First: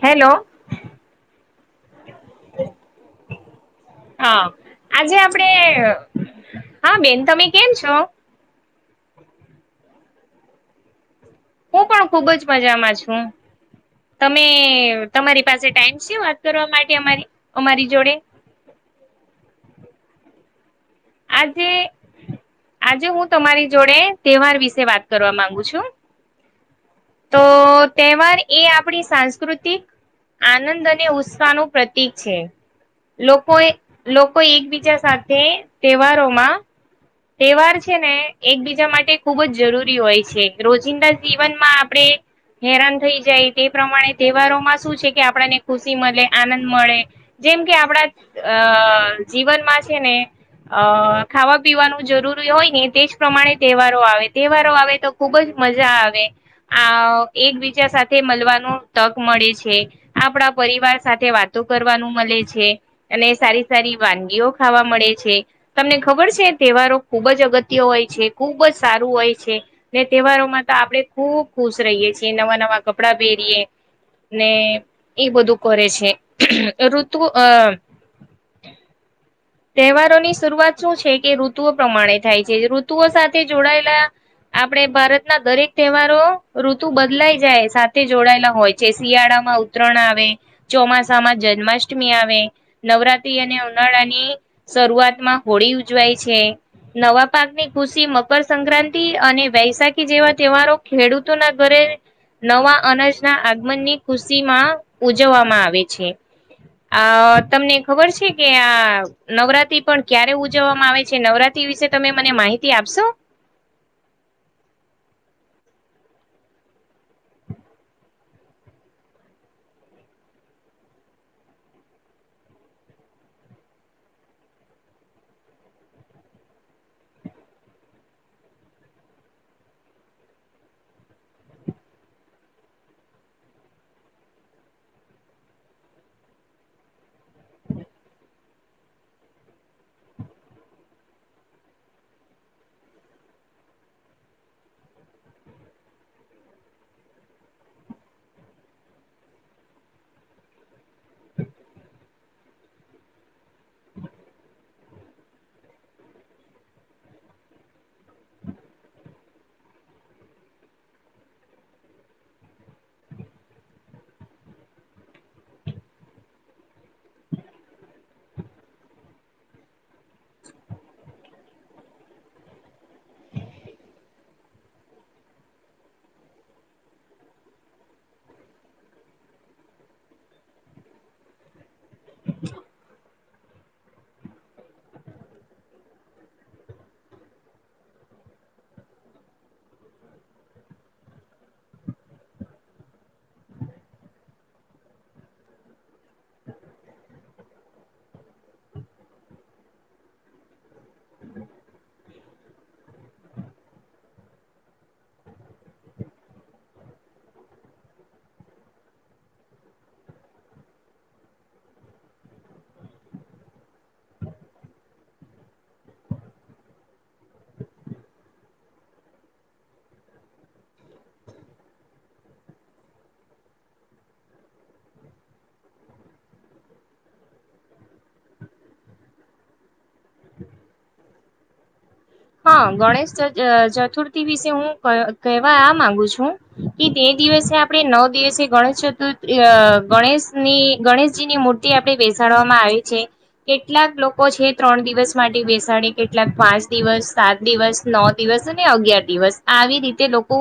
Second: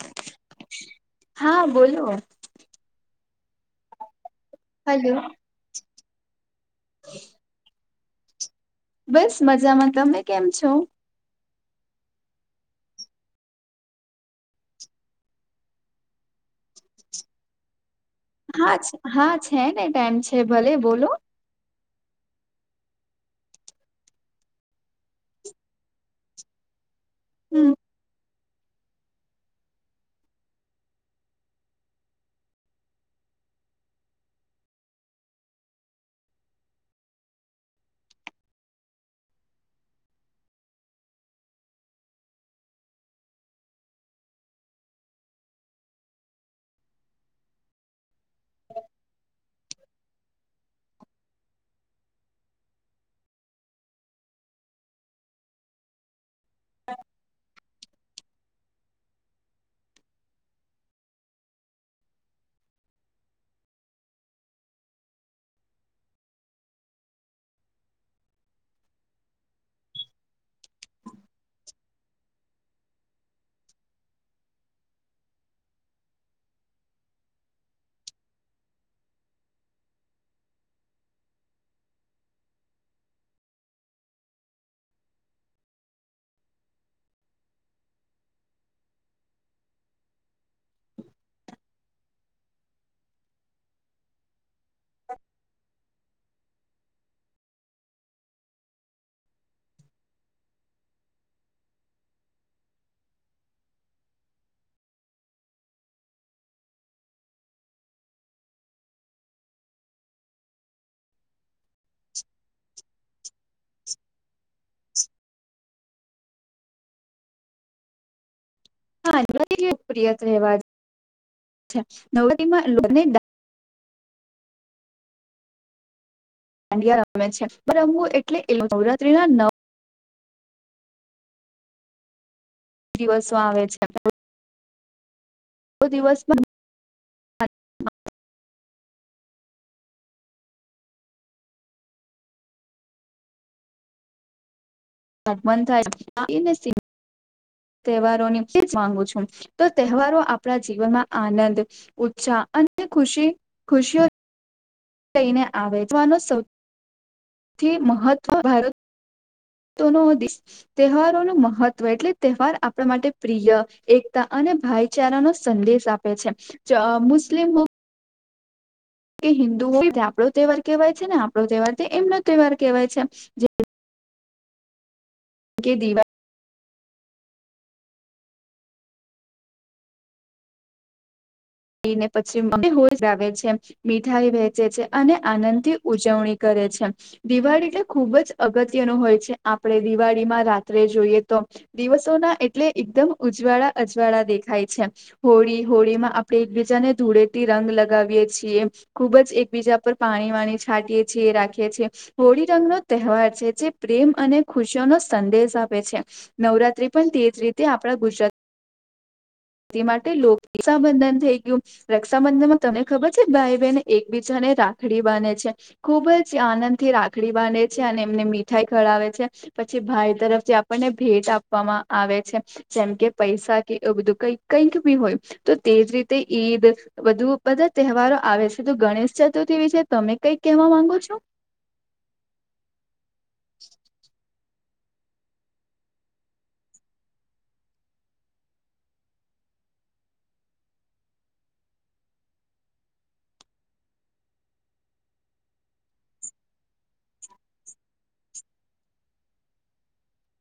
Hello હા, બોલો. હા, આજે હલો આપડે અ હા, બેન તમે કેમ છો? બસ મજામાં. તમે કેમ છો? હું પણ ખુબ જ મજામાં છું. તમે તમારી પાસે ટાઈમ છે વાત કરવા માટે અમારી અમારી જોડે? હા છ હા છે ને ટાઈમ છે ભલે. બોલો આજે આજે હું તમારી જોડે તહેવાર વિશે વાત કરવા માંગુ છું. તો હમ તેવારી એ આપણી સાંસ્કૃતિક આનંદ અને ઉત્સાહ નો પ્રતીક છે. લોકોએ લોકો એકબીજા સાથે તહેવારોમાં તહેવાર છે ને એકબીજા માટે ખૂબ જ જરૂરી હોય છે રોજિંદા જીવનમાં આપડે હેરાન થઈ જાય તે પ્રમાણે તહેવારોમાં શું છે કે આપણને ખુશી મલે, આનંદ મળે. જેમ કે આપડા અ જીવનમાં છે ને અ ખાવા પીવાનું જરૂરી હોય ને તે જ પ્રમાણે તહેવારો આવે. તહેવારો આવે તો ખુબ જ મજા આવે. આ અહ એકબીજા સાથે મલવાનું તક મળે છે. આપણા પરિવાર સાથે વાતો કરવાનું મલે છે. અને સારી-સારી વાનગીઓ ખાવા મળે છે. તમને ખબર છે તહેવારો ખુબ જ અગત્ય હોય છે. ખૂબ જ સારું હોય છે. ને તહેવારોમાં તો આપડે ખુબ ખુશ રહીએ છીએ, નવા-નવા કપડાં પહેરીએ ને એ બધું કરે છે. ઋતુ અહ [inaudible] તહેવારોની શરૂઆત શું છે કે ઋતુઓ પ્રમાણે થાય છે. ઋતુઓ સાથે જોડાયેલા આપડે ભારતના દરેક તહેવારો ઋતુ બદલાઈ જાય, સાથે જોડાયેલા હોય છે. શિયાળા માં ઉતરણ આવે, ચોમાસા માં જન્માષ્ટમી આવે, નવરાત્રી અને ઉનાળા ની શરૂઆતમાં હોળી ઉજવાય છે. નવા પાકની ખુશી મકરસક્રાંતિ અને વૈશાખી જેવા તહેવારો ખેડૂતોના ઘરે નવા અનાજના આગમનની ખુશી માં ઉજવવામાં આવે છે. અહ તમને ખબર છે કે આ નવરાત્રી પણ ક્યારે ઉજવવામાં આવે છે? નવરાત્રી વિશે તમે મને માહિતી આપશો? હા [inaudible] પ્રિય તહેવાર છ છે. નવરાત્રિ માં લોકોને [unintelligible] દાંડિયા રમે છે. [inaudible] એટલે નવરાત્રી ના નવ દિવસો આવે છે. [inaudible] તો દિવસ માં [inaudible] [inaudible] તહેવારોની જ [inaudible] માંગુ છું. તો તહેવારો આપણા જીવનમાં આનંદ, ઉત્સાહ [inaudible] કે ખુશી ખુશીઓ લઈને આવે છે. [inaudible] સૌથી મહત્વ ભારત તો ના દિસ તહેવારો નો મહત્વ એટલે તહેવાર આપણા માટે પ્રિય એકતા અને ભાઈચારા નો સંદેશ આપે છે. જ મુસ્લિમો કે હિન્દુ હોય આપણો તહેવાર કેહેવાય છે ને આપણો તહેવાર એમનો તહેવાર કહેવાય છે. જે [inaudible] કે દીવા ળી ને પછી માં ભી હો આવે છે. મીઠાઈ વેચે છે અને આનંદથી ઉજવણી કર રે છે. દિવાળી એટલે ખુબ જ અગત્યનું હોય છે. આપણે દિવાળીમાં રાત્રે જોઈએ તો દિવસોના એટલે એકદમ ઉજવાળા અજવાળા દેખાય છે હોળી હોળીમાં આપ ડે એકબીજાને ધૂળેટી રંગ લગાવીએ છીએ ખુબ જ એકબીજા પર પાણી વાણી છાંટીયે છીએ એ રાખે છે. હોળી રંગ નો તહેવાર છે જે પ્રેમ અને ખુશીઓનોો સંદેશ આપે છે. નવરાત્ર્રી પણ તે જ રીતે આપણા ગુજરાત તે માટે લોક રક્ષાબંધન થઈ ગયું. રક્ષાબંધનમાં તમને ખબર છે ભાઈ બહેન એકબીજા ને રાખડી બાને છે. ખુબ જ આનંદ થી રાખડી બાંધ છે અને એમને મીઠાઈ ખળાવે છે. પછી ભાઈ તરફથી આપણને ભેટ આપવામાં આવે છે. જેમ કે પૈસા કે એવું બધું કઈ કંઈક બી હોય તો તેજ રીતે ઈદ બધુ બધા તહેવારો આવે છે તો ગણેશ ચતુર્ તી વિશય તમે કઈક કહેવા માંગો છો? હા ગણેશ ચ અહ ચતુર્થી વિશ તે હું કહ્ કહેવા આ માંગુ છું કે તે દિવસે આપણે નવ દિવસે ગણેશ ચતુર્ અહ ગણેશની ગણેશજીની મૂર્તિ આપણે બેસાડવામાં આવે છે કેટલાક લોકો છે ત્રણ દિવસ માટે બેસાડે કેટલાક પાંચ દિવસ સાત દિવસ નો દિવસ અને અગિયાર દિવસ આવી રીતે લોકો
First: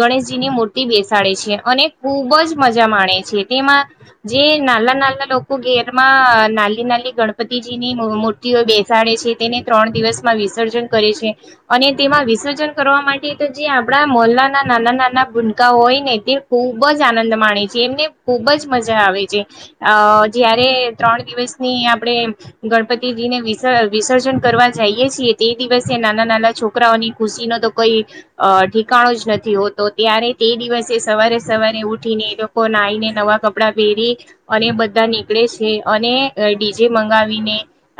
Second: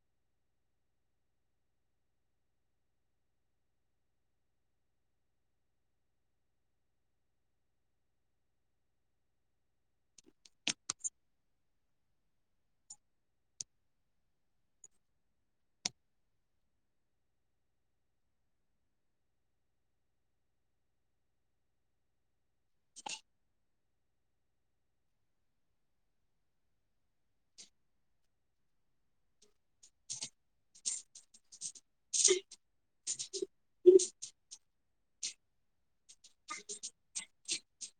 ગણેશજી ની મૂ બી બેસાડે છે અને ખૂબ જ મજા માણે છે. તેમાં જે નાલા નાલા લોકો ગે રમાં નાલી નાલી ગણપતિજી ની મૂ-મૂર્તિઓ બેસાડે છે તેને ત્રણ દિવસમાં વીસ ર્જન કરે છે અને તેમાં વિસર્જન કરવા માટે તો જે આપણા મોલ્લાના નાના નાના બુન કા હોય ને તે ખૂબ જ આનંદ માણે છે એમને ખૂબ જ મજા આવે છે અહ જે એ ત્રણ દિવસની આપડણે ગણપતિજી ને વિ-વિસર્જન કરવા જઈએ છીએ તે દિવસે નાના નાના છોકરાઓની ખુશી ન તો કોઈ અહ ઠકાાણો જ નથી હોતો ત્યારે તે દિવસે સવારે સવારે ઉઠીને એ લોકો ના નાઈને નવા કપડા પહેરી અને બધા નીકળે છે અને અહ ડીજે મંગાવીને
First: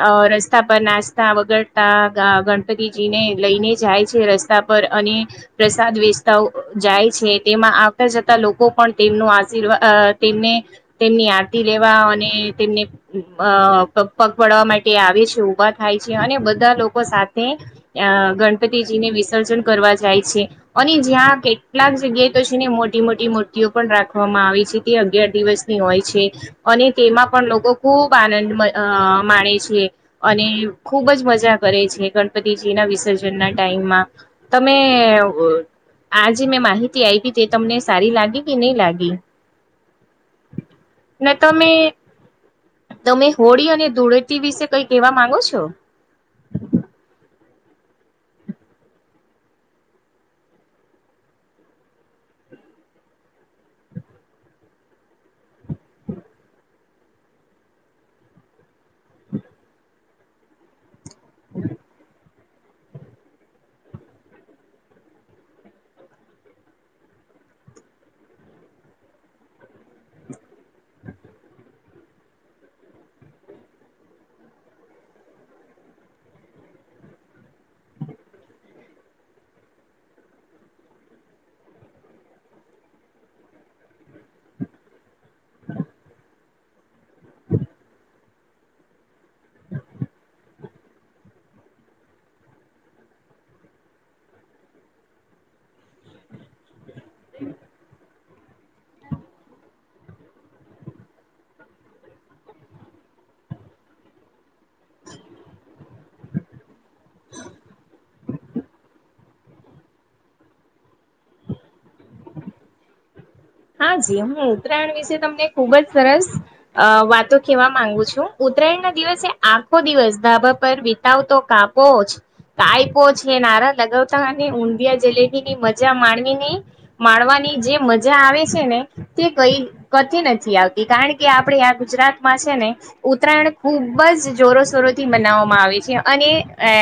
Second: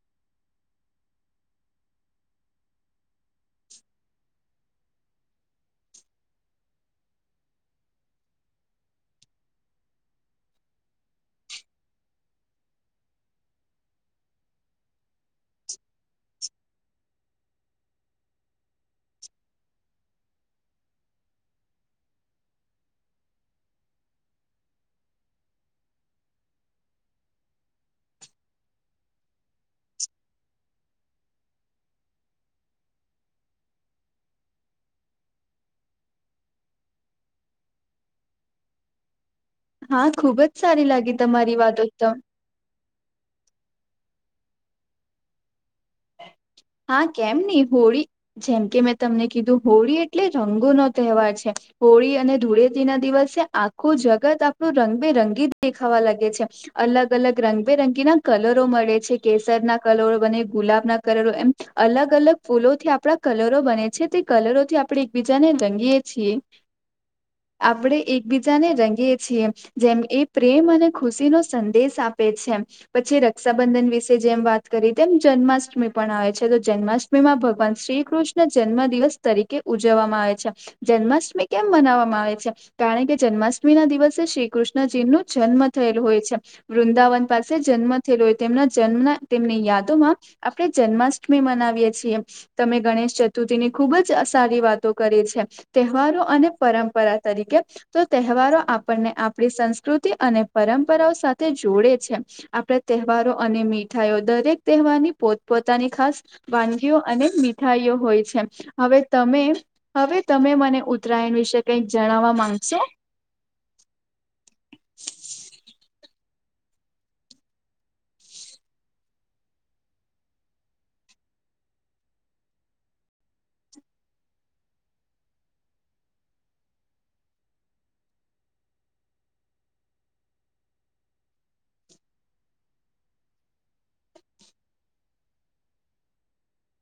અહ રસ્તા પર નાસ્તા વગરતા આ ગણપતિજી ને લઈને જાય છે રસ્તા પર અને પ્રસાદ વેચતા ઓ જાય છે. તેમાં આવતા જતા લોકો પણ તેમનો આશીવાદ અહ તેમને તેમની આયાતી લેવા ને તેમને અહ પગ-પગડવા માટે આવે છે ઉભા થાય છે અને બધા લોક વ સાથે અહ ગણપતિજીને વિસર્જન કરવા જાય છે. અને જ્યાં કેટલાક જગ્યાએ તો છે ને મોટી મોટી મૂર્તિઓ પણ રાખવામાં આવી છે તે અગિયાર દિવસની હોય છે અને તે એમાં પણ લોકો ખૂબ આનંદ મ અહ માણે છે અને ખુબ જ મજા કરે છે ગણપતિજી ના વિસર્જન ના ટાઈમમાં તમે અહ આજ મેં માહિતી આપી તે તમને સારી લાગી કે નહી લાગી? હા, ખુબ જ સારી લાગી ને તમારી તમે વાતો તો. તમે હોળી અને ધૂળેટી વિશે કઈ કહેવા માંગો છો? હા, કેમ નહી હોળી જેમ કે મેં તમને કીધું હોળી એટલે રંગો નો તહેવાર છે. હોળી અને ધૂળેથી ના દિવસે આખું જગત આપણું રંગબેરંગી જ દેખાવા લાગે છે. અલગ અલગ રંગબેરંગીના કલરો મળે છે કેસરના કલરો બને ગુલાબના કલરો એમ અલગ અલગ ફૂલોથી આપણા કલરો બને છે તે કલરોથી આપણે એકબીજાને રંગીએ છીએ. હ આપણે એકબીજાને રંગીએ છીએ. જેમ એ પ્રેમ અને ખુશી નો સંદેશ આપ આપે છે એમ. પછી રક્ષાબંધન વિશે જેમ વાત કરી તેમ જન્માષ્ટમી પણ આવે છે. તો તો જન્માષ્ટમીમાં ભગવાન શ્રીકૃષ્ણ જન્મ દિવસ તરીકે ઉજવવામાં આવે છે. જન્માષ્ટમી કેમ મનાવવામાં આવે છે? કાળકે જન્માષ્ટમી ના દિવસે શ્રી કૃષ્ણજી નું જન્મ થયેલું હોય છે. વૃંદાવન પાસે જન્મ થયેલો હોય, તેમના જન્મ તેમની યાદોમાં આપણે જન્મા ષ્ટમી મનાવીએ છીએ. તમે ગણેશ ચતુર્થી ની ખુબ જ સારી વાતો કરી છે. તેહવારો અને પરંપરા તરીકે તો તેહવારો આપણને આપણી સંસ્કૃતિ અને પરંપરાઓ સાથે જોડે છે. આપણે તેહ વારો અને મીઠાઈઓ દરેક તેહવાર ની પોત પોતાની ખાસ વાનગીઓ અને મીઠાઈઓ હોય છે. હવે તમે હવે તમે મને ઉત્તરાયણ વિશે કઈક જણાવવા માંગશે? હ હા જી હું ઉત્તરાયણ વિશે તમને ખુબ જ સરસ વાતો કેવા માંગુ છું. ઉ ત્તરાયણ ના દિવસે આખો દિવસ ધાબા પર વિતાવતો કાપો જ કાઈપો છે નારા લગાવતા અને ઊંધિયા જલેબી ની મજા માણવી નહી માણવા ની જે મજા આવે છે ને તે કઈ કતી નથી આવતી કારણ કે આપણે આ ગુજરાતમાં છે ને, ઉત્તરાયણ ખૂબ જ જોરો શોરોથી મનાવવામાં આવે છે અને એ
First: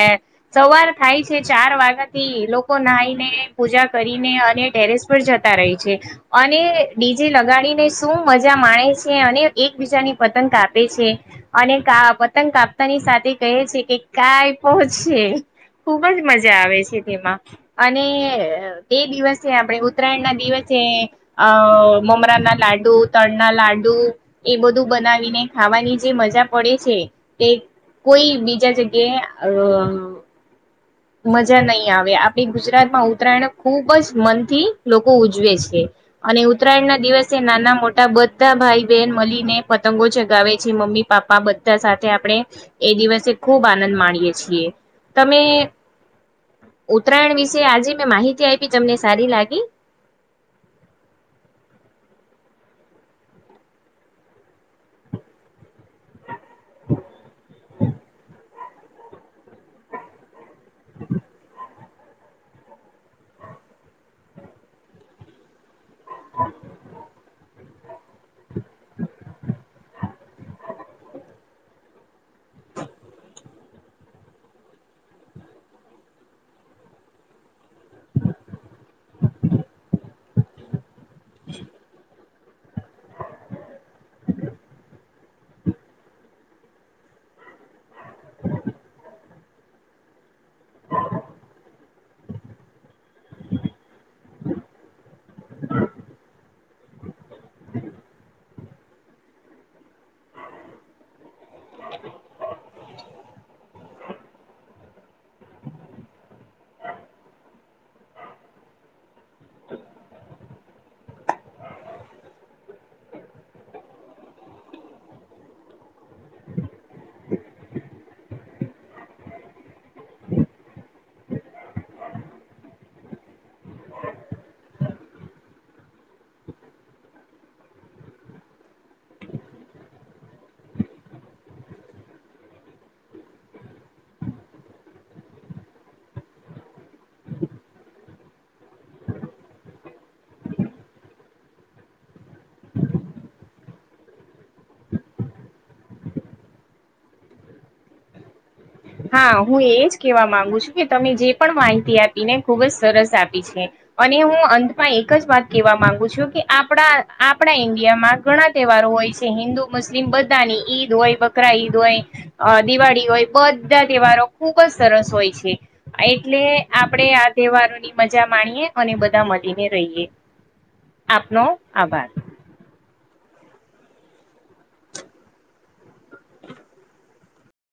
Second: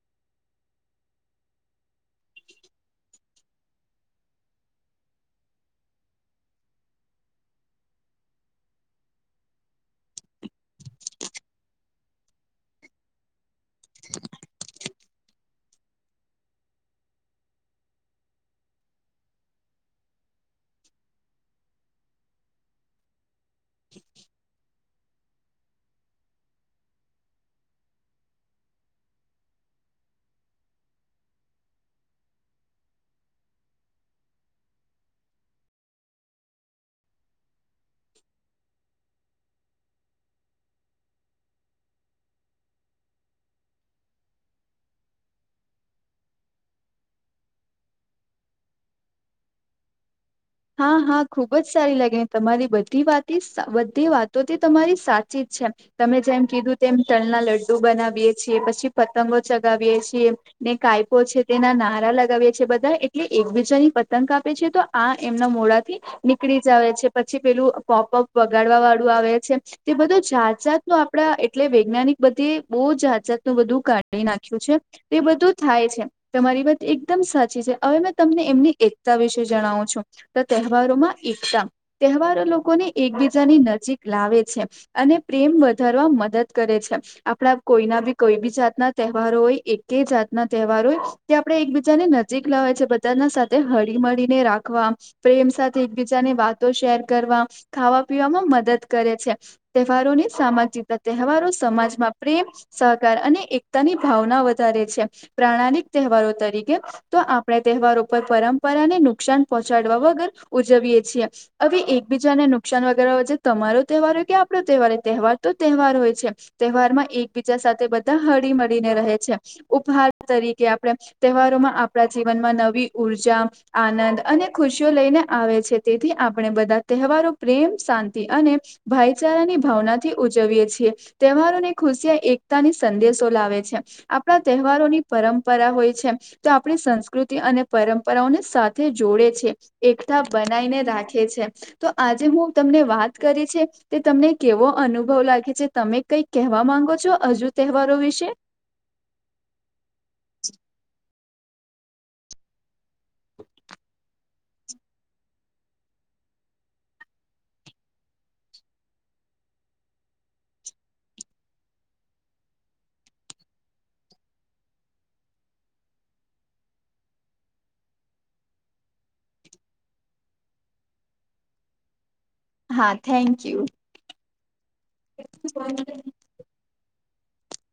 સવાર થાય છે ચાર ચાર વાગા થી લોકો નાહાઈને, પૂજા કરીને અને ટેરેસ પર જતા રે છે. અને ડીજે લગાડીને શું મજા માણે છે અને એકબીજાની પતંગ કાપે છે. અને ક પતંગ કાપતાની સાથે કહે છે કે કાઈ પો છે. ખુબજ મજા આવે છે તેમાં અને તે દિવસે આપણે ઉત્તરાયણ ના દિવસ તે અ મમરા ના લાડુ, તડ ના લાડુ એ બધું બનાવીને ખાવાની જે મ જા પડે છે, તે કોઈ બીજા જગ્યાએ અ મજા નહી આવે, આપડી ગુજરાતમાં ઉતરાયણ ખુબ જ મનથી લોકો ઉજવે છે. અને ઉત્તરાયણ ના દિવસે નાના મોટા બધા ભાઈ બહેન મલીને પતંગો ચગાવે છે મમ્મી મમ્મી પાપ્પા બધા સાથે આપણે, એ દિવસે ખુબ આનંદ માણીયએ છીએ. તમે ઉત્તરાયળ વિશે આજે મેં માહિતી આઇપી, તમને સારી લાગી? હા હા ખુબ જ સારી લાગી, ને તમારી બધી વાતીસ બધી વાતોથી તમારી સાચી જ છે, તમે જેમ કીધું તેમ તલના લડ્ડુ બનાવીએ છીએ પછી પતંગો ચગાવીએ છીએ ને કાઇ પો છે તેના ના રા લગાવીએ છે બધા, એટલે એકબીજાની પતંગ કાપે છે તો આ એમના મોડાથી નીકળી જ આવે છે પછી પેલું પોપ પોપ વગાડવા વાળું આવે છે, તે બધું જા જાત નું આપડા એટલે વૈજ્ઞાનિક બધે બો જાત જાત નું બધું કાઢી નાખ્યું છે. તે બધું થાય છે, તમારી વાત એકદમ સાચી છે. અવે મેં તમને એમની એકતા વિશે જણાવું છું. તો તેહવારોમાં એકશા. તેહવાર લોકોને એકબીજાની નજીક લાવે છે અને પ્રેમ વધારવા મદદ કરે છે. આ પણા કોઈના બી કોઈ બી જાતના તેહવારો હોય, એકે જાત ના તેહવાર હોય તે આપડે એકબીજાને નજીક લાવે છે બધા ના સાથે હળી મળીને રાખવા પ્રેમ સાથે એકબીજાની વાતો શેર કરવા, ખાવા પીવામાં મદદ કરે છે. તેહવારોને સામાજિકતા તહેવારો સમાજમાં પ્રેમ, સહકાર અને એક તા ની ભાવના વધારે છે. પ્રાણાલીક તેહવારો તરીકે તો આપણે તેહવાર ઉપર પરં પરાને નુકસાન પોહ ચાડવા વગર ઉજવીય છીએ. અવે એકબીજાને નુકસાન [unintelligible] વગેર તમારો તેહવાર હોય કે આપડે તેહવા હો, તેહવાર તો તેહવાર હોય છે. તેહવાર માં એકબીજા સાથે બધા હળી મળીને રહે છે. ઉપહાર તરીકે આપણે તહેવારોમાં આપણા જીવનમાં નવી ઉર્જા, આનંદ અને ખુશીઓ લઈને આવે છે, તેથી આપણે બધા તેહવારો પ્રેમ, શાંતિ અને ભાઈચારાની ભાવના થી ઉજવીએ છીએ. તેહવારોને ખુશી, એકતાની સંદેશો લાવે છે. આપણા તે હવારોની પરંપરા હોય છે, તો આપણી સંસ્કૃતિ અને પરંપરાઓને સાથે જોડે છે. એકતા બનાઇને રાખે છે, તો આજે હું તમને વાત કરી છે તે તમને કેવો અનુભવ લાગે છે, તમે કઈ કેહવા માંગો છો હજુ તેહવારો વિશે? હા હું એજ કેવા માંગુ છું કે તમે જે પણ માહિતી આપી ને ખુબ જ સરસ આપી છે અને હું અંતમાં એક જ વાત કહેવા માંગુ છું કે આપણા આપણા ઇન્ડિયામાં ઘણા તહેવારો હોય છે હિન્દુ મુસ્લિમ બધાની ઈદ હોય બકરા ઈદ હોય દિવાળી હોય બ ધા તહેવારો ખુબ જ સરસ હોય છે એટલે આપણેે આ તહેવારોની મજા માણીએ અને બધા મળીને રહીએ આપનો આભાર હા થેન્ક યુ [inaudible]